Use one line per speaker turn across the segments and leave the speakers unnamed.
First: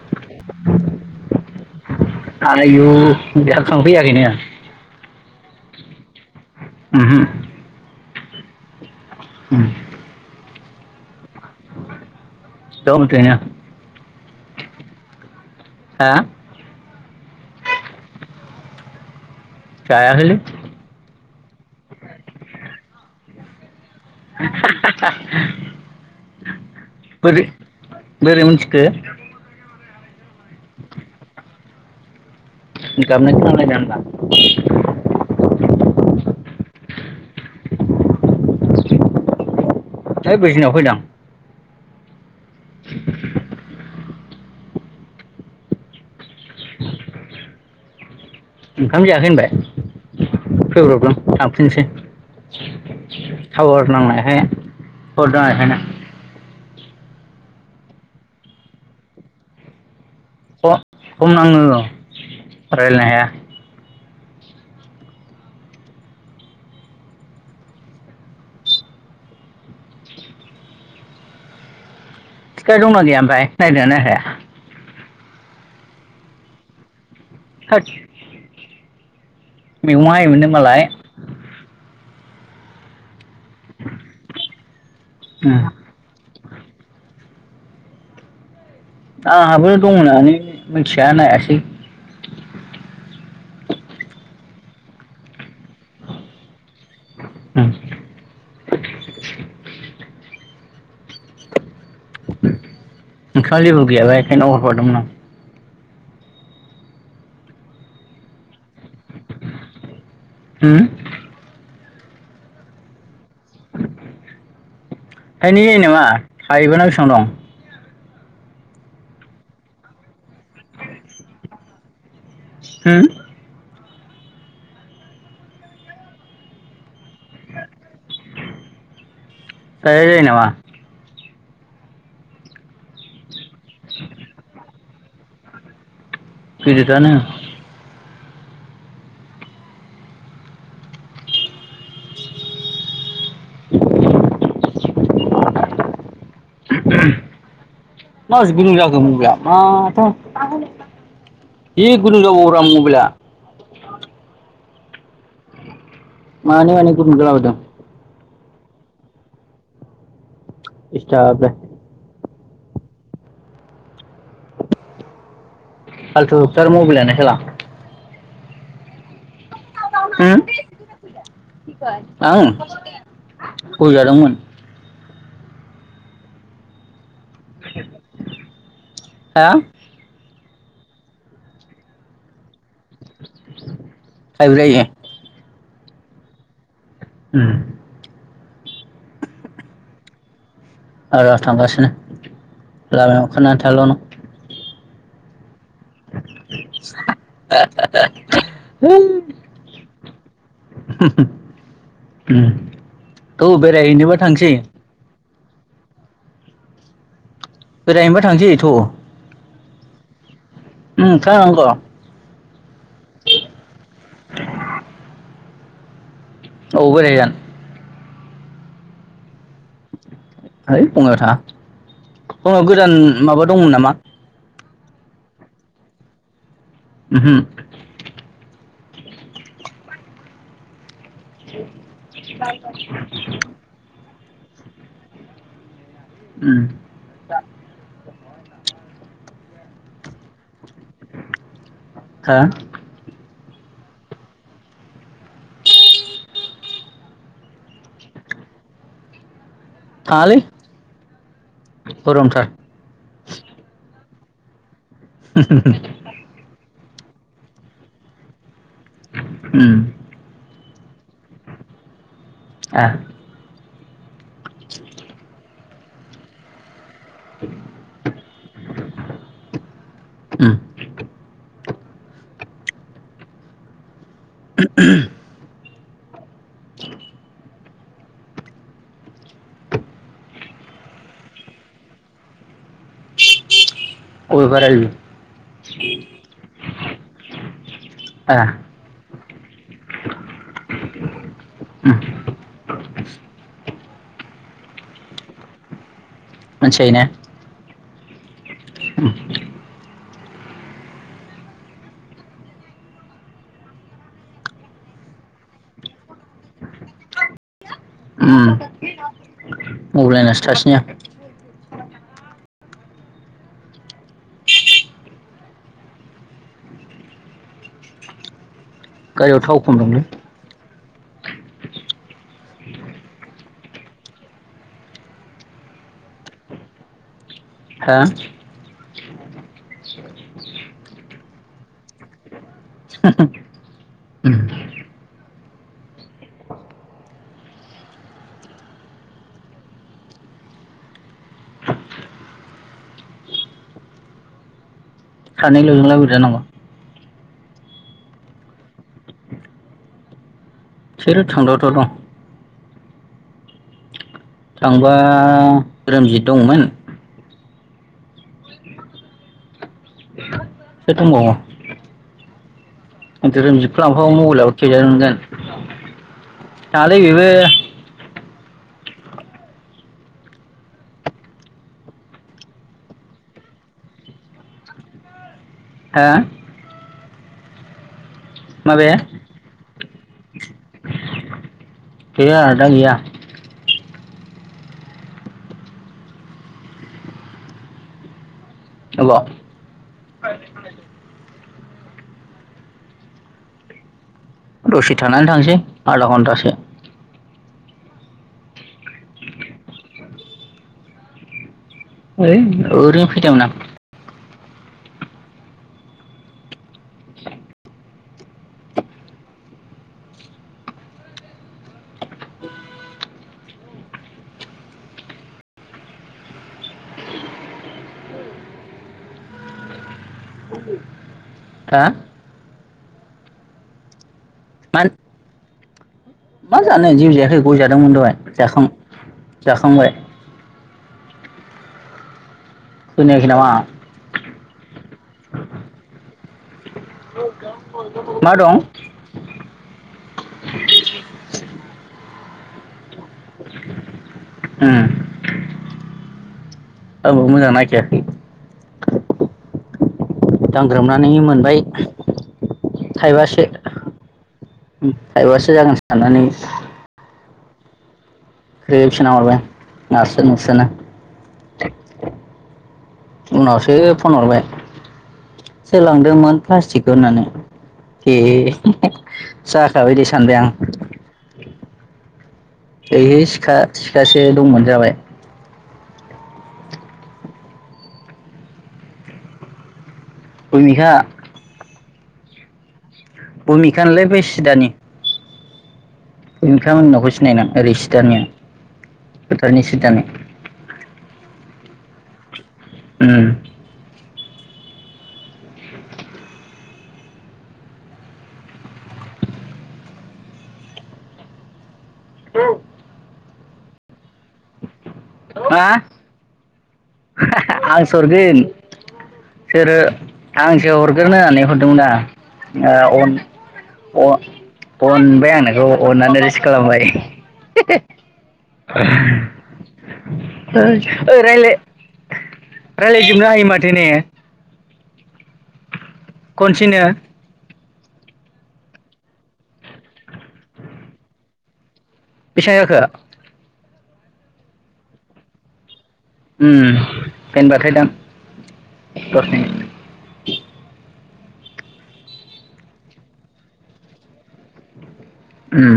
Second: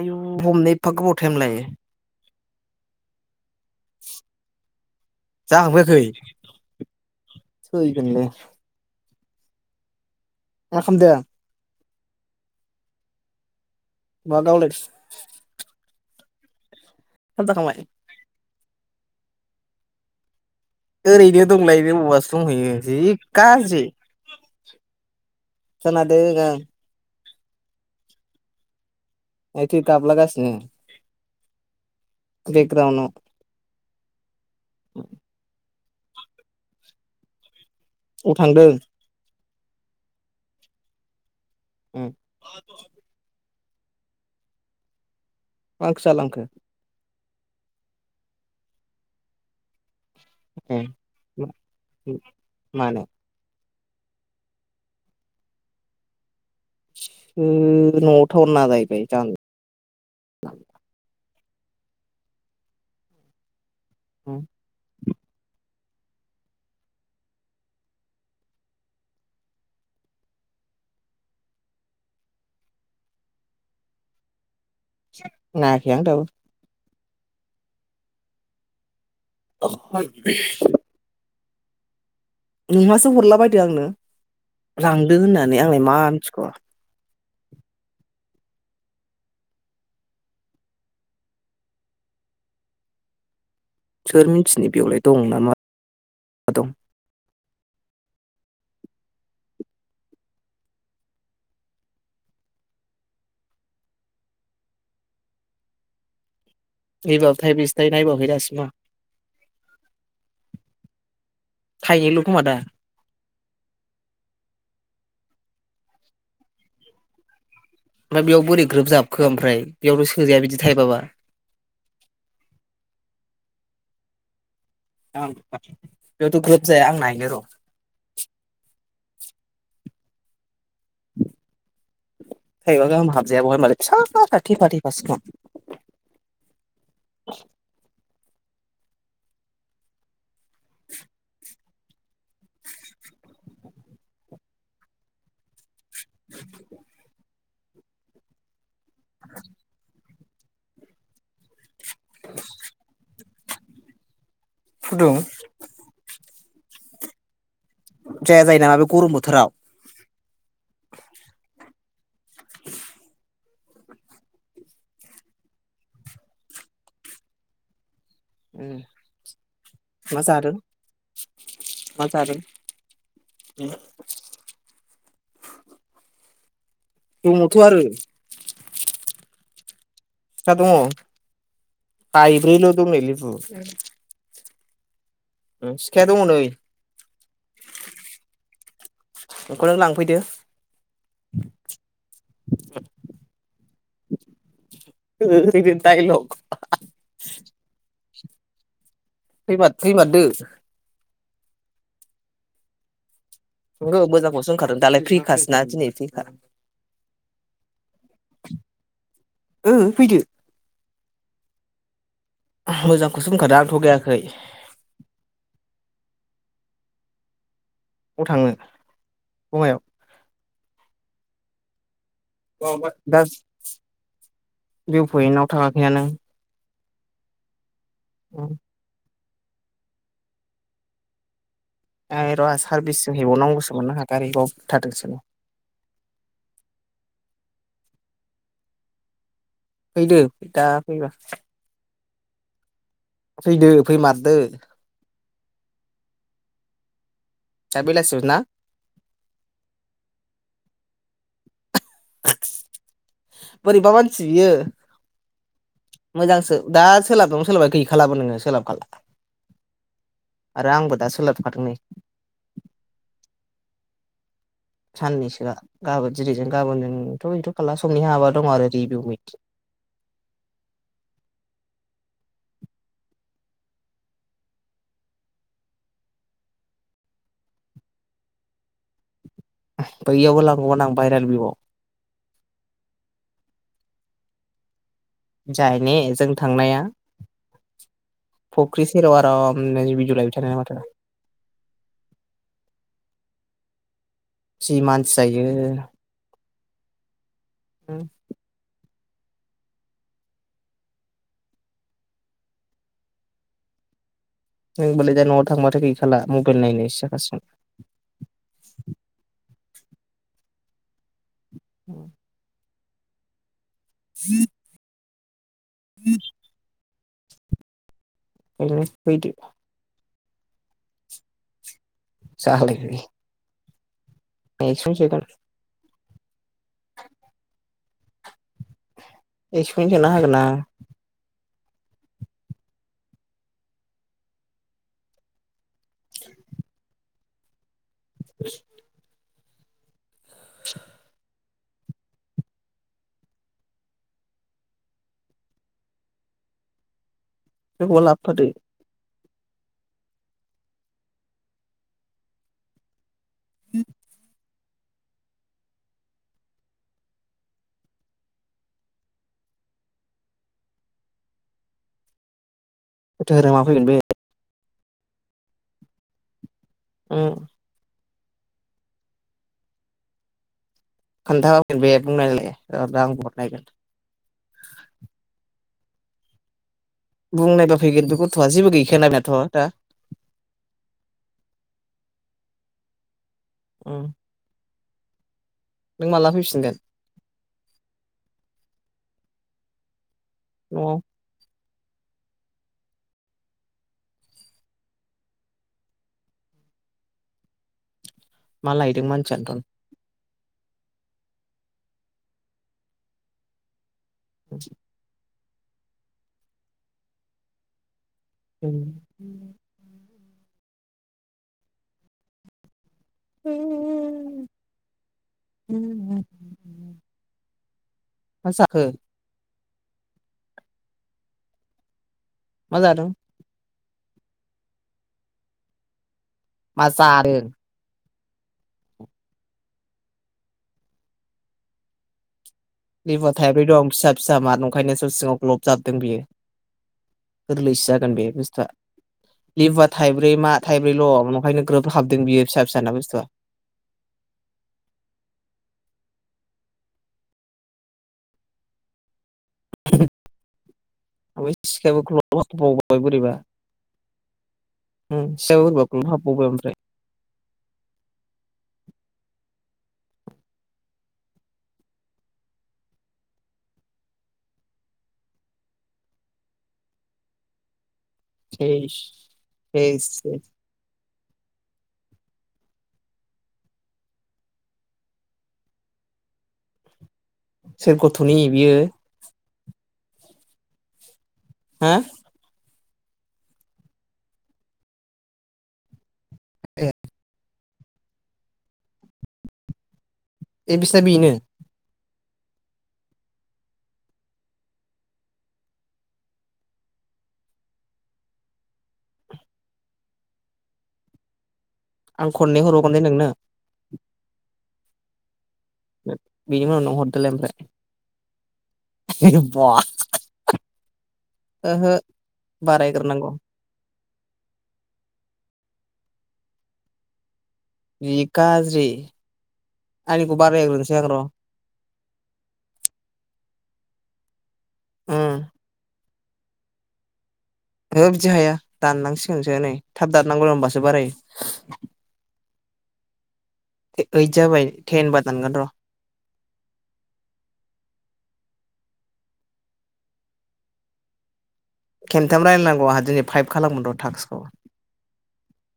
आयु हमनो एफा गोबाव टाइम लायो?
आयु जाखांफैयाखैनो
जाखांफैयाखै
उमहु
[inaudible]
उम
मा खामदों?
दं ओरैनो
मा गावलाय
हा
खाम जाखांबाय?
जायाखैलै
ओरैनो दंलायनो बबावबासो दंहैयो जि गाज्रि खोनादों आं
[unintelligible] बोरै बोरै मोनथिखो
बे थे दाब्ला गाससिनो
[inaudible] गाबनाय खोनालायला होमबा [inaudible]
[inaudible] औ थांदों
है बैजिङाव फैदां
ओ
[inaudible]
मा ओंख्रि जालांखो
ओंखाम जायाखै होनबाय फै ब्रबदों थांफिनसै
मानो
टावार नांनायखाय हरदं आं एखायनो
[unintelligible] न'आव टावार नाङा जाहैबाय [inaudible]
ख' खमनाङो रायलायनो हाया
हम [unintelligible]
[inaudible] दंना गैया ओमफाय नायदों ना नायाखै
नायाखै आं दाबो
थोद मेगं हायोमोन नो मालाय
नोमासो हरलाबाय [inaudible] आंनो लांदो होननानै आंलाय
ओम
मा मिथिग'
आंहाबो दं होननानै मोनथिया नायासै
सोर मिथिनाय बेवलाय दं नामा [inaudible] दं
उम [inaudible] नाव जेबो गैयाबा एखायनो हरफादोंमोन आं
[inaudible] थाय [inaudible] थाय नायबावाखै दासिमबो आं
उम
थाइनैल' खोमा दा
थाइनै जायो नामा थाइबाना बिसां दं
ओमफ्राय बेयाव बोरै ग्रोब जाबखो ओमफ्राय बेयावथ' सोजाया बिदि थायबाबा
हो
[inaudible] बेयावथ' ग्रोब जाया आं नायनो र' [inaudible]
जाया जायो नामा
थाइबा गाहाम हाबजाया ब'हाय होमबालाय फिसा फिसा थेफा थेफासो खोमा
गिदिद आनो
[inaudible] [inaudible]
[inaudible] [inaudible] मा [inaudible] [inaudible] जि गुदुं जाबाय मबाइला
फुदुं
मानो मानो गुदुं जाला बायदों?
जाया जायो नामा बे गरम बोथोराव।
दिसथाब नो।
[inaudible]
फालथु थार मबेलानो साला।
उम
ओ,
मा जादों
आं गय जादोंमोन।
दङथ' आरो।
हा?
फिथा दङ? बाइब्रैल' दं नै लेबु।
थायब्रै
सिखाया दङ नै।
उम।
बेखौ नों लांफैदो।
आ र थांगासिनो लामायाव ओंखारनानै थाल' नों। [unintelligible]
ओ फैदो। [unintelligible]
[unintelligible]
फैमार फैमारदो।
उम थौ
नोंगो
बेरायहैनोबा
मोजांखौ
थांसै
होनखादों दालाय फ्रि खास। नाजिनिसिखा
बेरायनोबा थांसै थ।
ओम फैदो।
उम खांग
मोजांखौसो बुंखादों आं थगायाखै।
औ बोराया
ब थाङो?
ऐ बङायाव थाङा। बंआयाव गोदान
दा
माबा दंमोन नामा?
भिउ पइन्टआव थाङाखै नों?
उहो
औ [inaudible] ए र सारबिस सो हैबावनांगौसो मोननो आंहा। गारि बब थाथोंसै।
उम।
फैदो दा फैबा
हा?
फैदो फैमारदो। दा बेलासियाव ना?
थाङालै। गरमथार।
सियो
[unintelligible]
दा सोलाबं सोलाबबा गैखालाबो नोङो सोलाबखाला।
उम।
आरो आंबो दा सोलाबखादों नै।
आ।
साननिसोया। गाबोन जेरैजों गाबोन जों [unintelligible]
उम [inaudible]
बैयावबो लांगौमोन आं भायरेल बिउआव'
अबे बायरेल बिउ?
जाय ने जों थांनाया
आ
फख्रि सेर आरम [unintelligible]
[unintelligible]
जि मानसि जायो।
मानसि जायोना?
होम। नोंबालाय दा न'आव थांबाथाय गैखाला मबाइल नायनायसो जाखासिगोन।
अबलायनासो थासिनोया।
औ। [inaudible] [inaudible] ओंखायनो फैदो
गारियाव थाव खम दंलै।
जालायबाय [unintelligible]
हा?
[unintelligible]
उम
[inaudible] [inaudible]
सानैल'जोंलाय बोरै जानांग'?
सोरखौबा लाबोफादो।
सोर थांथावथाव दं?
[inaudible]
थांबा रोमजित दंमोन। [unintelligible] [unintelligible]
धोरोमा फैगोन बे
मबाइलावबो खेलेरगोन थाङालै बिबो
उम खोन्थाब बे बुंनायलाय आं ब नायगोन
हा
बुंनाय बा फै बिगुर गथ'आ जेबो
माबे
गैख ना बियाथ' दा
गैया दा गैया
औ नों माला फैफिनगोन?
अ
अ
दसे थानानै थांसै आधा घन्टासो
मा लायदों मानसियाथ'
ओइ ओरैनो फैदोंमोन आं
मा उम [unintelligible] मा जाखो
हा
मा जादों
[unintelligible] मा जानो जिउ जायाखै गयजादोंमोन दहाय जाखां जाखांबाय खोनायाखै
बेबाबुवा
नामा
थायब्रै दं फिसा फिसा मान [unintelligible] जागोन दे
मा दं
बुसतुआ लेबुवा थाइब्रै मा थाइब्रैल' ओंखायनो ग्रोब हाबदों बियो फिसा फिसाना बुस्थुआ
ओम औ मोजांनायखायाखै दांग्रोमनानै
ओमफ्राय
मोनबाय
सिखायाबो ग्लब हाबबावबाय बोरैबा
थाइबासो
उम
थाइबासो
सिखायाबो
जागोन
बोरैबा ग्लब
साननानै
हाबबावबाय ओमफ्राय
ग्रोब सोनाहरबाय आं नारसो नारसोनो उनावसो फन हरबाय सोरलांदोंमोन प्लास्टिकखौ होननानै ए
सेस
जाखाबाय दे
सेस
सानबाय
सेस
आं। है सिखा सिखासो दंमोन जाबाय
सोर गथ'नि बियो
ओइहा
हा
भुमिखानिलै बेै सिदानि नोंथां
ए
मुवाखौ सिनायना ओरै सि दानिया फोथारनि सिदानि
ए बिसा बेनो
उम
आं खननै हरावगोन दे नोंनो
हा
बिनि उनाव नों हर
आंसो हरगोन
ओमफ्राय बा
सोर आंसो हरगोन होननानै हरदोंमोन
ओहो
ना
बारायग्रोनांगौ
अनबाय आं नोंखौ अननानै रिस खालामबाय
जि गाज्रि आंनिखौ
[unintelligible]
बारायग्रोनोसै आं र'
रायलाय रालायलायजोबनो हायो माथो ने [unintelligible]
ओ [unintelligible]
खनसेनो [unintelligible]
हो बिदि हाया दाननांसिगोनसो नै थाब दाननांगौ होनोमबासो बारायो [unintelligible]
बेसांजाखो [unintelligible]
ओइद जाबाय थेन बारनांगोन र' [unintelligible]
होम होनबाथाय दान हरफिन [unintelligible]
खन्थाम रायलायनांगौ आंहा दिनै पाइप खालामगोन र' टास्सखौ [unintelligible]
उम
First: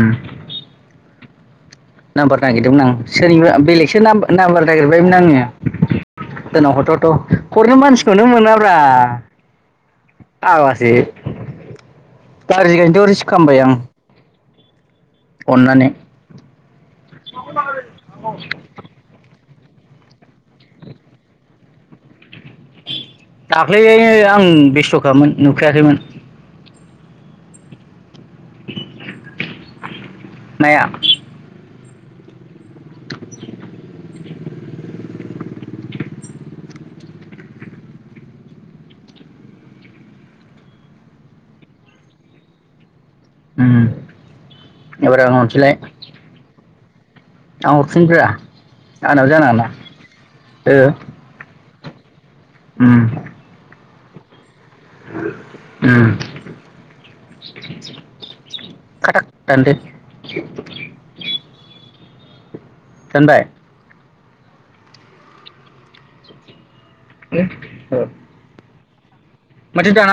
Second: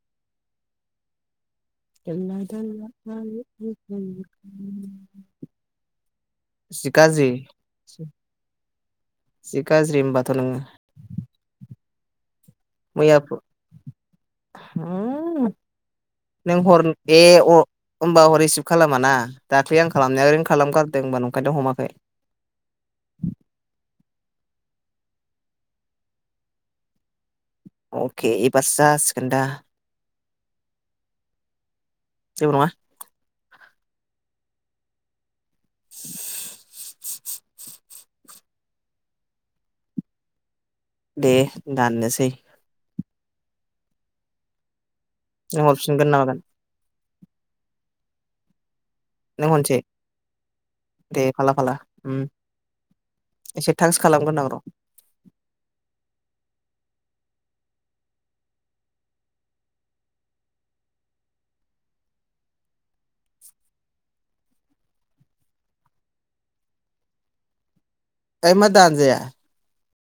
नाम्बार नागिरदोंमोन आं सोरनिबा बेलेगसो नाम्बार नागिरबायमोन आङो सोरनाव
जि
हरथ'थ'
गाज्रि
हरनो मानसिखौनो मोनाब्रा
जि गाज्रि होमबाथ' नोङो
आवासो गार्जाखायनोथ'
मैया
रिसिभ खालामबाय आं अननानै
नों हर ए अ होनबा ह रिसिभ खालाम ना दाख्लै आं खालामनाया ओरैनो खालामगारदों होम्बा नंखायथ' हमाखै
दाख्लै आं बेसे स'खामोन नुखायाखैमोन
औ के एबारसो जासिखोन्दा
नाया
जेबो नंङा [inaudible] दे दाननोसै
उम एबार आं
नों
हरफिनलाय
हरफिनगोन ना मागोन
आं हरफिननि ब्रा आंनाव
नों
जानाङाना
हरनोसै
ओ
दे [inaudible]
उम
थाक्स खालामगोनो आं र'
उम खाथाक दान्दो दानबाय [inaudible]
ओंइ मां दानजाया
माथो दाना